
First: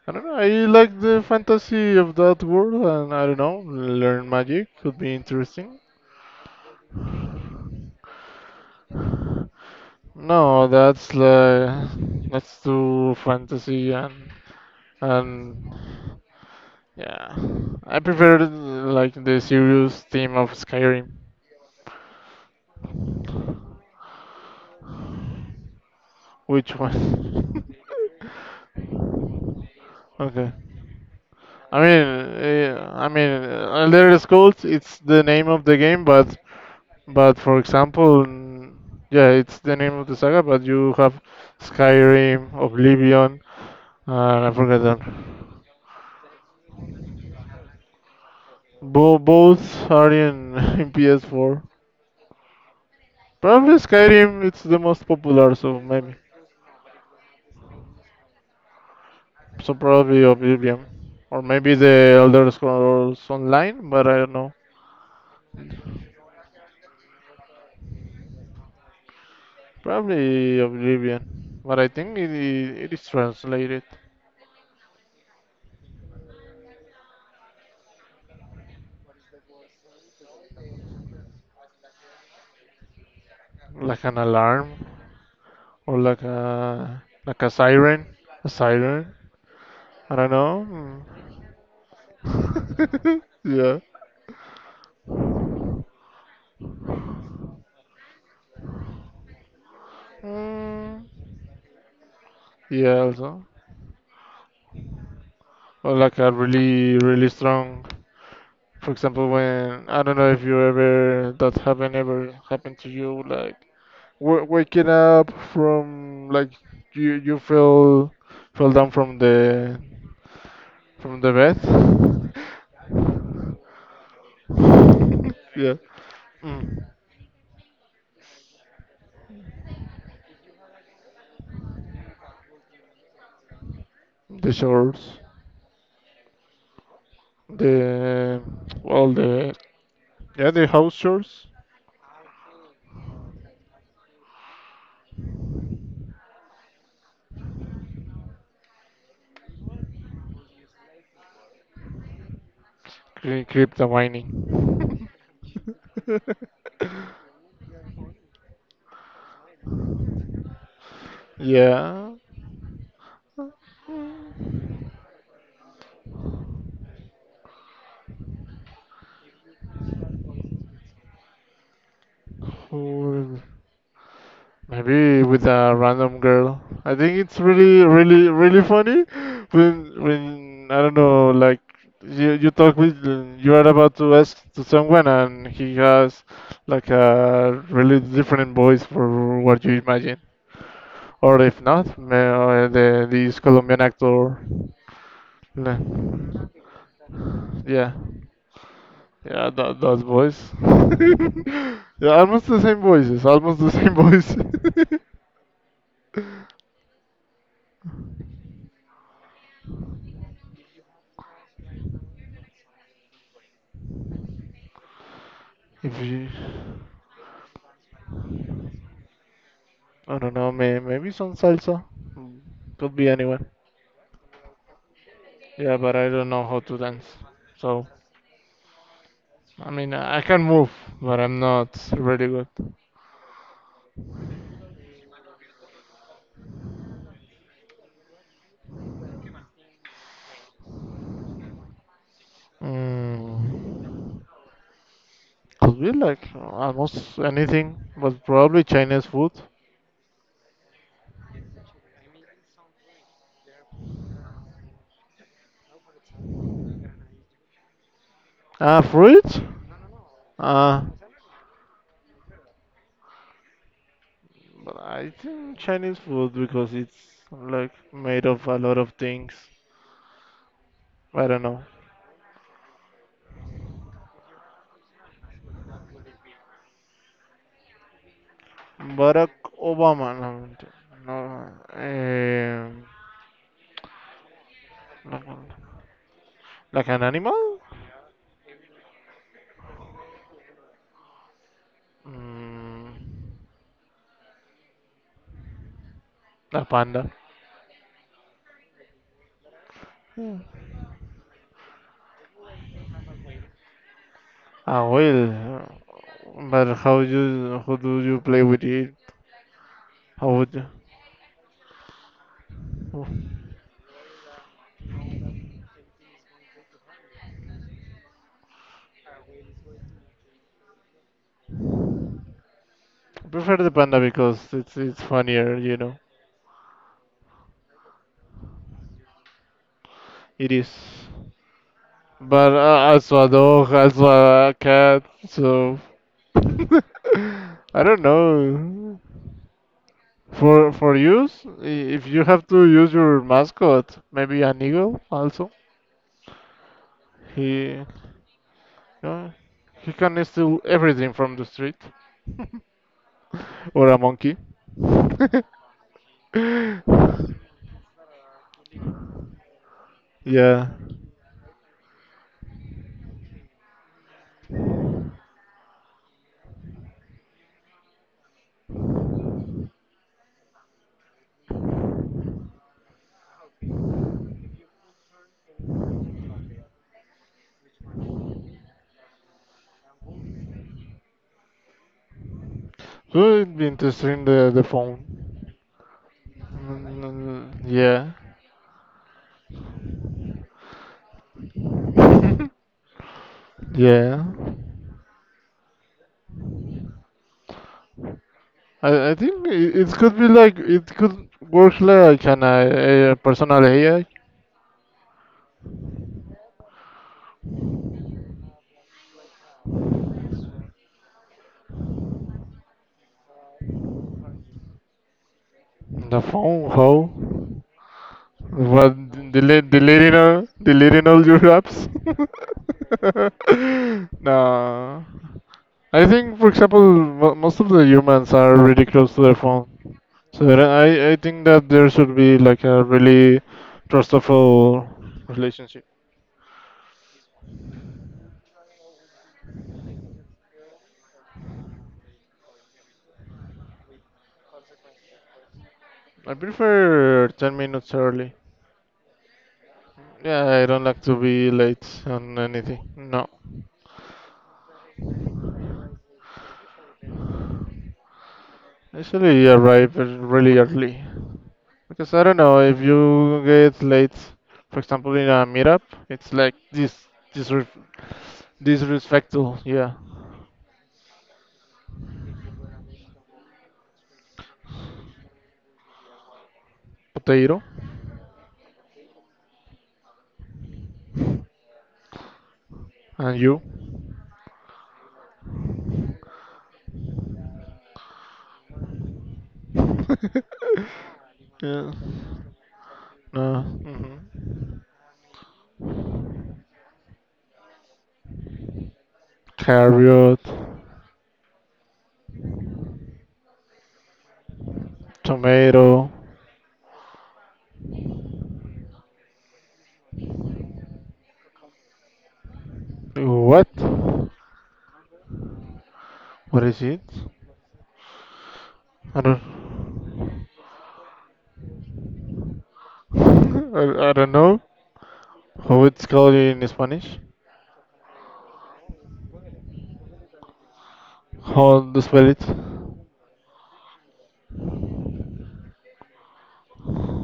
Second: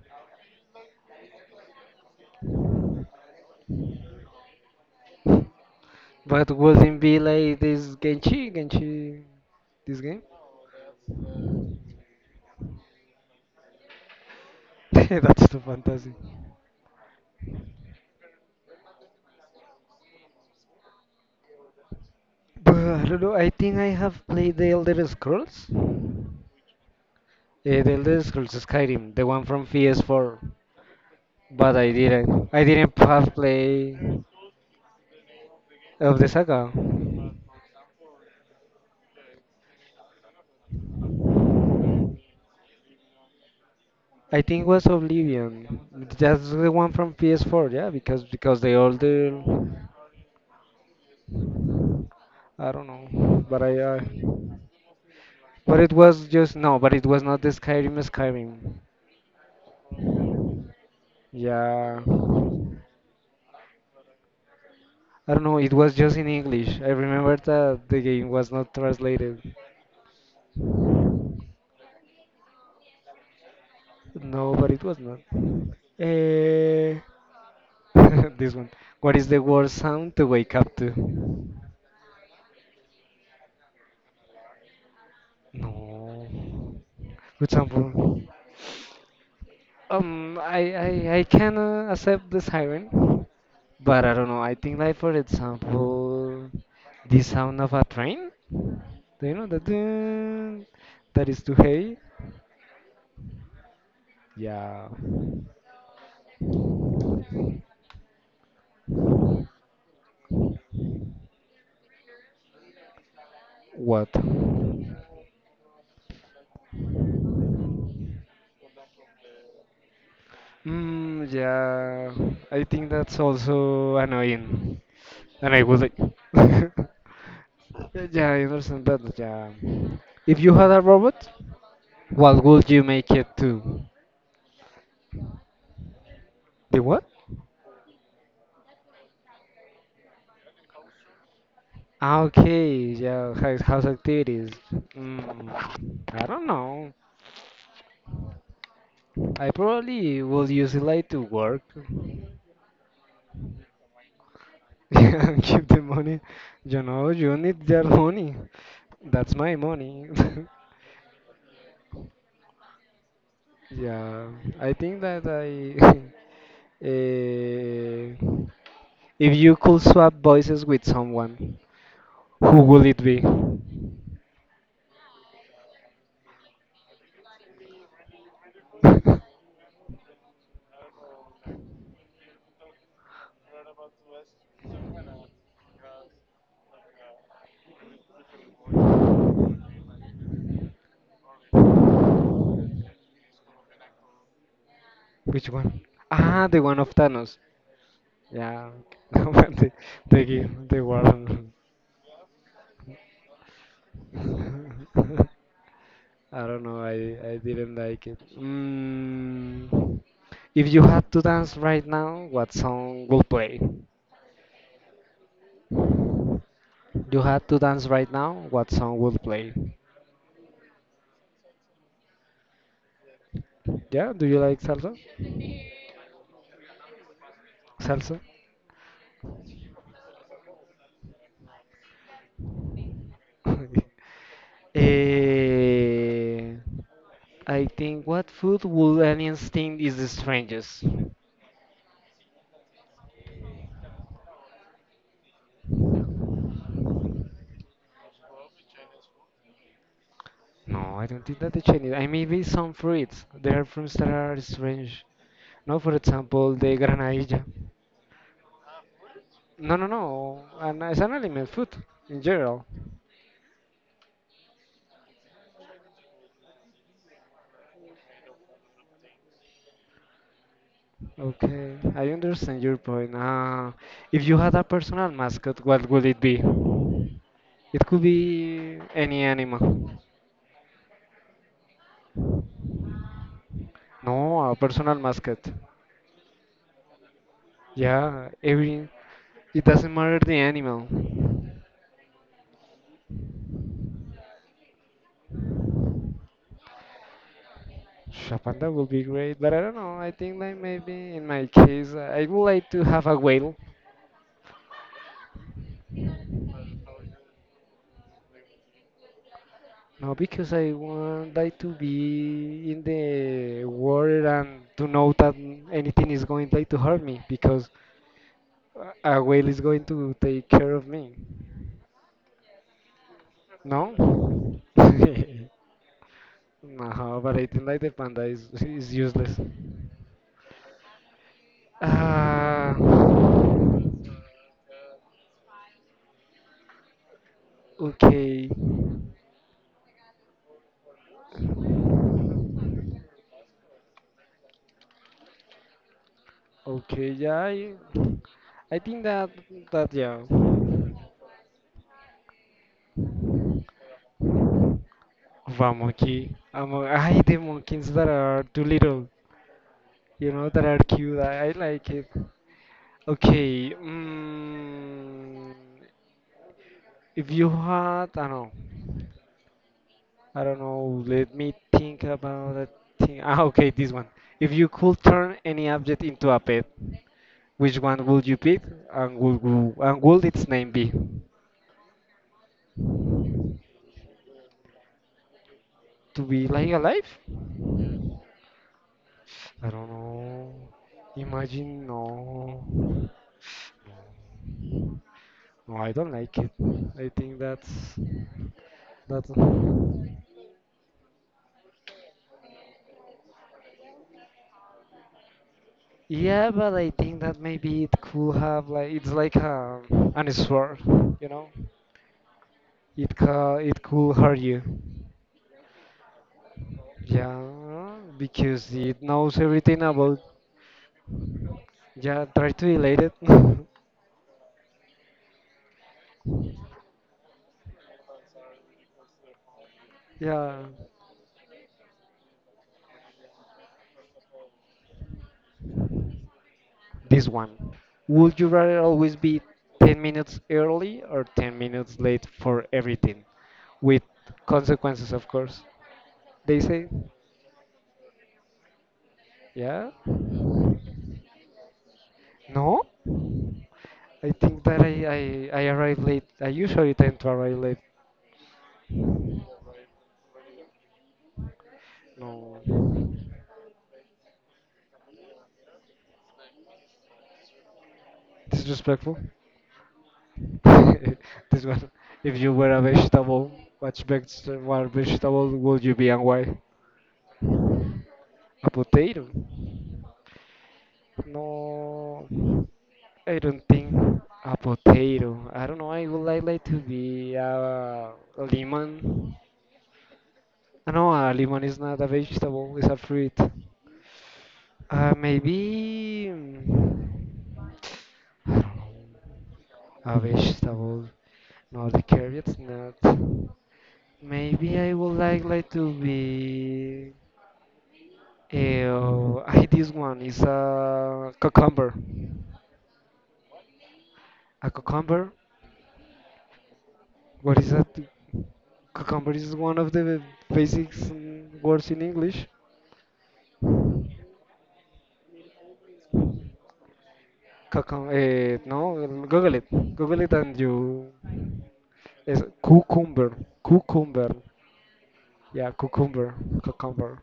[SPEAKER 1] I don't know. I like the fantasy of that world, and I don't know. Learn magic could be interesting.
[SPEAKER 2] But wouldn't be like this Genchi this game?
[SPEAKER 1] No, that's too fantasy and
[SPEAKER 2] That's too
[SPEAKER 1] and
[SPEAKER 2] fantasy.
[SPEAKER 1] yeah. I prefer like the serious theme of Skyrim.
[SPEAKER 2] But I don't know, I think I have played the Elder Scrolls.
[SPEAKER 1] Which one?
[SPEAKER 2] Yeah, the Elder Scrolls Skyrim, the one from PS4.
[SPEAKER 1] Okay.
[SPEAKER 2] But
[SPEAKER 1] I
[SPEAKER 2] I
[SPEAKER 1] mean,
[SPEAKER 2] didn't. I
[SPEAKER 1] eh,
[SPEAKER 2] didn't
[SPEAKER 1] I mean,
[SPEAKER 2] have
[SPEAKER 1] uh, Elder
[SPEAKER 2] play
[SPEAKER 1] Scrolls. It's the name of the game,
[SPEAKER 2] of
[SPEAKER 1] but
[SPEAKER 2] the saga.
[SPEAKER 1] But for example, yeah, it's the name of the saga, but you have Skyrim, Oblivion,
[SPEAKER 2] I
[SPEAKER 1] and I
[SPEAKER 2] think it
[SPEAKER 1] forgot
[SPEAKER 2] was
[SPEAKER 1] that.
[SPEAKER 2] Oblivion. That's the one from PS4, yeah, because the
[SPEAKER 1] Bo-
[SPEAKER 2] older
[SPEAKER 1] both are in, in PS4.
[SPEAKER 2] I don't know, but
[SPEAKER 1] Probably
[SPEAKER 2] I
[SPEAKER 1] Skyrim, it's the most popular, so
[SPEAKER 2] but it
[SPEAKER 1] maybe.
[SPEAKER 2] was just no, but it was not the Skyrim.
[SPEAKER 1] So probably Oblivion. Or maybe
[SPEAKER 2] Yeah.
[SPEAKER 1] the Elder Scrolls Online, but I don't know.
[SPEAKER 2] I don't know, it was just in English. I remember that the game was not translated.
[SPEAKER 1] Probably Oblivion. But I think it is translated
[SPEAKER 2] No, but it was not. Eh, this one. What is the worst sound to wake up to?
[SPEAKER 1] like an alarm or like
[SPEAKER 2] No.
[SPEAKER 1] a
[SPEAKER 2] Good
[SPEAKER 1] siren.
[SPEAKER 2] sample.
[SPEAKER 1] A siren. I don't
[SPEAKER 2] I,
[SPEAKER 1] know.
[SPEAKER 2] I, I can accept the
[SPEAKER 1] Mm.
[SPEAKER 2] siren,
[SPEAKER 1] yeah.
[SPEAKER 2] but I don't know. I think like for example, the sound of a train. Do you know that?
[SPEAKER 1] Mm,
[SPEAKER 2] That is too heavy.
[SPEAKER 1] yeah, also.
[SPEAKER 2] Yeah.
[SPEAKER 1] Or like a really, really strong. For example, when I don't know if you ever that happen ever happened to you, like
[SPEAKER 2] What?
[SPEAKER 1] w waking up from like you fell down from the
[SPEAKER 2] Mm, yeah.
[SPEAKER 1] bed.
[SPEAKER 2] I think that's also annoying, and I
[SPEAKER 1] Yeah.
[SPEAKER 2] would like.
[SPEAKER 1] Mm.
[SPEAKER 2] Yeah, I understand that. Yeah. If you had a robot, what would you make it to?
[SPEAKER 1] The shores,
[SPEAKER 2] The what?
[SPEAKER 1] the well, the yeah, the house shores.
[SPEAKER 2] Ah, okay, yeah, house, house activities. Mm, I don't know. I probably will use it like to work.
[SPEAKER 1] Crypto mining.
[SPEAKER 2] Yeah, keep the money. You know, you need that money. That's my money.
[SPEAKER 1] Yeah,
[SPEAKER 2] Yeah, I think that I. eh, if you could swap voices with someone, who will it be?
[SPEAKER 1] or maybe with a random girl. I think it's really, really, really funny when I don't know, like you talk with you are about to ask to someone and he has like a really different voice for what you imagine. Or if not, may- the this Colombian actor.
[SPEAKER 2] Which
[SPEAKER 1] le-
[SPEAKER 2] one? Ah, the one of Thanos.
[SPEAKER 1] Yeah.
[SPEAKER 2] Yeah,
[SPEAKER 1] Yeah,
[SPEAKER 2] but they,
[SPEAKER 1] those
[SPEAKER 2] the
[SPEAKER 1] boys.
[SPEAKER 2] game, the Warzone.
[SPEAKER 1] Yeah, almost the same voices. Almost the same voice.
[SPEAKER 2] I don't know. I didn't like it. If you had to dance right now, what song will play?
[SPEAKER 1] if you,
[SPEAKER 2] You had to dance right now, what song will play?
[SPEAKER 1] I don't know, maybe some salsa. Mm, Could be anyone.
[SPEAKER 2] Yeah, do you like salsa?
[SPEAKER 1] Yeah, but I don't know how to dance. So,
[SPEAKER 2] Salsa?
[SPEAKER 1] I mean, I can move, but I'm not really good.
[SPEAKER 2] Eh, I think what food would aliens think is the strangest?
[SPEAKER 1] Mm, could be like almost anything, but probably Chinese food.
[SPEAKER 2] No, I don't think that the Chinese. I maybe some fruits. There are fruits that are strange. No, for example, the granadilla.
[SPEAKER 1] Ah, fruit?
[SPEAKER 2] No, no, no. An,
[SPEAKER 1] Ah.
[SPEAKER 2] it's an aliment food in general.
[SPEAKER 1] But I think Chinese food because it's like made of a lot of things. I don't know.
[SPEAKER 2] Okay, I understand your point. If you had a personal mascot, what would it be? It could be any
[SPEAKER 1] Barack
[SPEAKER 2] animal.
[SPEAKER 1] Obama, no, no,
[SPEAKER 2] No, a personal
[SPEAKER 1] like,
[SPEAKER 2] mascot.
[SPEAKER 1] like an animal?
[SPEAKER 2] Yeah, every. It doesn't matter the animal.
[SPEAKER 1] Mm, a panda.
[SPEAKER 2] Shapanda A would be great, but I don't know. I think like maybe in my case, I would like to have a whale.
[SPEAKER 1] A whale. But how do you play with it?
[SPEAKER 2] No,
[SPEAKER 1] How
[SPEAKER 2] because
[SPEAKER 1] would you?
[SPEAKER 2] I want like to be in
[SPEAKER 1] I
[SPEAKER 2] the water and to know that anything is going like to hurt me because a whale is going to take care of me.
[SPEAKER 1] prefer the
[SPEAKER 2] No?
[SPEAKER 1] panda because it's funnier.
[SPEAKER 2] no, but I think like the panda is useless.
[SPEAKER 1] It is. But
[SPEAKER 2] Ah,
[SPEAKER 1] as a dog, as a cat, so I don't
[SPEAKER 2] okay,
[SPEAKER 1] know. For use, if you have to use your mascot, maybe an eagle also.
[SPEAKER 2] okay, yeah,
[SPEAKER 1] He
[SPEAKER 2] I think
[SPEAKER 1] uh,
[SPEAKER 2] that
[SPEAKER 1] he
[SPEAKER 2] that yeah.
[SPEAKER 1] can steal everything from the street or a monkey.
[SPEAKER 2] The monkey, a mon- ay, the monkeys that are too little. You know that
[SPEAKER 1] Yeah,
[SPEAKER 2] are cute. I like it. Okay. If you had, I don't know. I don't know. Let me think about a thing. Ah, okay, this one. If you could turn any object into a pet, which one would you pick, and would wo- and would its name be?
[SPEAKER 1] so it'd be interesting the phone.
[SPEAKER 2] To be like
[SPEAKER 1] Mm,
[SPEAKER 2] alive?
[SPEAKER 1] mm, yeah,
[SPEAKER 2] I don't know. Imagine no.
[SPEAKER 1] yeah.
[SPEAKER 2] No, I don't like it. I think that's
[SPEAKER 1] I
[SPEAKER 2] that's.
[SPEAKER 1] think it could be like it could work like an a personal AI
[SPEAKER 2] Yeah, but I think that maybe it could have like it's like a an sword, you know? It ca it could hurt you.
[SPEAKER 1] the phone. How?
[SPEAKER 2] Yeah, because
[SPEAKER 1] What
[SPEAKER 2] it knows
[SPEAKER 1] delete
[SPEAKER 2] everything about.
[SPEAKER 1] deleting all your apps?
[SPEAKER 2] Yeah, try to delete it.
[SPEAKER 1] No, I think for example most of the humans are really close to their phone, so that
[SPEAKER 2] Yeah,
[SPEAKER 1] I think that there should be like a really trustful relationship.
[SPEAKER 2] this one. Would you rather always be 10 minutes early or 10 minutes late for everything? With consequences, of course.
[SPEAKER 1] I
[SPEAKER 2] They say,
[SPEAKER 1] prefer 10 minutes early.
[SPEAKER 2] yeah.
[SPEAKER 1] Yeah, I don't like to be late on anything.
[SPEAKER 2] No,
[SPEAKER 1] No.
[SPEAKER 2] I think that I arrive late. I usually tend to arrive late.
[SPEAKER 1] Usually you arrive really early because I don't know
[SPEAKER 2] No,
[SPEAKER 1] if you get late, for example, in a meetup, it's like this disre
[SPEAKER 2] disrespectful.
[SPEAKER 1] disrespectful, yeah,
[SPEAKER 2] this one. If you were a vegetable, what vegetable, what vegetable would you be and why?
[SPEAKER 1] potato,
[SPEAKER 2] A potato. No,
[SPEAKER 1] and
[SPEAKER 2] I
[SPEAKER 1] you,
[SPEAKER 2] don't think a potato. I don't know. I would like to be a lemon. Ah, no, a lemon is
[SPEAKER 1] yeah,
[SPEAKER 2] not a vegetable, it's a fruit.
[SPEAKER 1] no,
[SPEAKER 2] Maybe. I don't know. A
[SPEAKER 1] carrot,
[SPEAKER 2] vegetable. No, the carrot's not. Maybe I would like to
[SPEAKER 1] tomato,
[SPEAKER 2] be. I this one is a cucumber.
[SPEAKER 1] what?
[SPEAKER 2] A cucumber?
[SPEAKER 1] What is it?
[SPEAKER 2] What is that?
[SPEAKER 1] I
[SPEAKER 2] Cucumber
[SPEAKER 1] don't,
[SPEAKER 2] is one of the basic words in English.
[SPEAKER 1] I don't know how it's called in Spanish.
[SPEAKER 2] Cucum eh, no, Google it. Google it and you.
[SPEAKER 1] How to spell
[SPEAKER 2] It's
[SPEAKER 1] it?
[SPEAKER 2] cucumber. Cucumber. Yeah, cucumber. Cucumber.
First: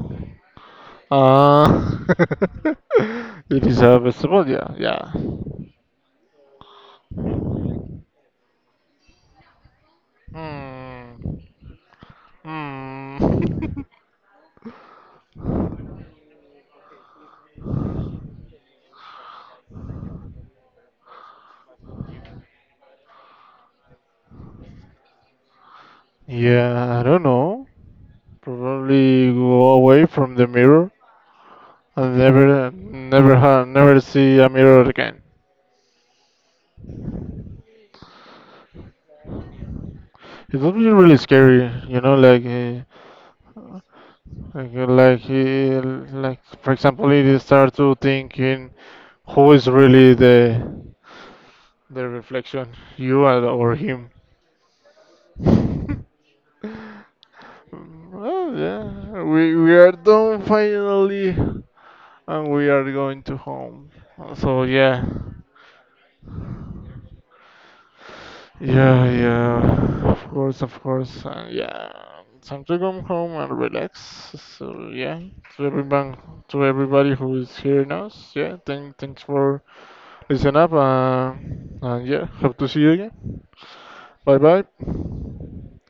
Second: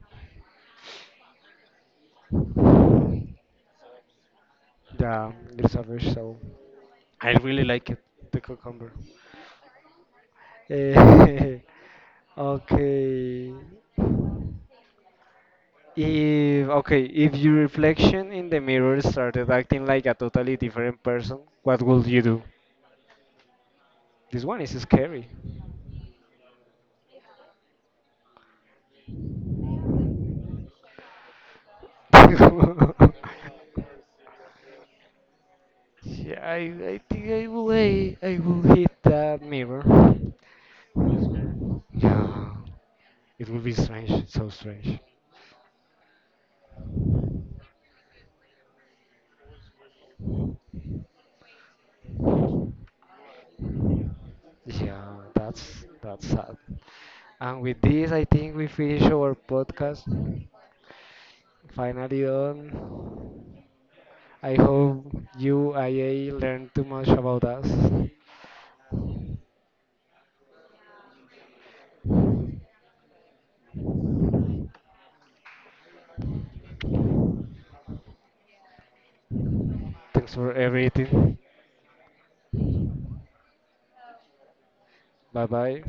[SPEAKER 1] Uh, it is a vegetable, yeah, yeah.
[SPEAKER 2] Yeah, it's a vegetable. I really like it, the cucumber.
[SPEAKER 1] Hmm.
[SPEAKER 2] Eh,
[SPEAKER 1] Hmm.
[SPEAKER 2] okay. If okay, if your reflection in the mirror started acting like a totally different person, what would you do? This one is scary.
[SPEAKER 1] Yeah, I don't know. Probably go away from the mirror and never, never, ha never see a mirror again.
[SPEAKER 2] Yeah, I think I will hit that mirror.
[SPEAKER 1] It would be really scary, like,
[SPEAKER 2] Yeah, it will be strange, so strange.
[SPEAKER 1] like, like, for example, if you start to thinking who is really the reflection, you or him.
[SPEAKER 2] Yeah, that's that's sad. And with this, I think
[SPEAKER 1] Well,
[SPEAKER 2] we finish
[SPEAKER 1] yeah,
[SPEAKER 2] our
[SPEAKER 1] we are
[SPEAKER 2] podcast.
[SPEAKER 1] done finally, and
[SPEAKER 2] Finally
[SPEAKER 1] we are going to
[SPEAKER 2] done.
[SPEAKER 1] home.
[SPEAKER 2] I
[SPEAKER 1] So
[SPEAKER 2] hope
[SPEAKER 1] yeah,
[SPEAKER 2] you IA learned too much about us.
[SPEAKER 1] yeah, yeah. Of course, and yeah. Time to come home and relax. So yeah, to everyone, to everybody who is hearing us, yeah. Thanks for
[SPEAKER 2] Thanks for
[SPEAKER 1] listening up,
[SPEAKER 2] everything.
[SPEAKER 1] and yeah, hope to see you again. Bye bye.
[SPEAKER 2] Bye bye.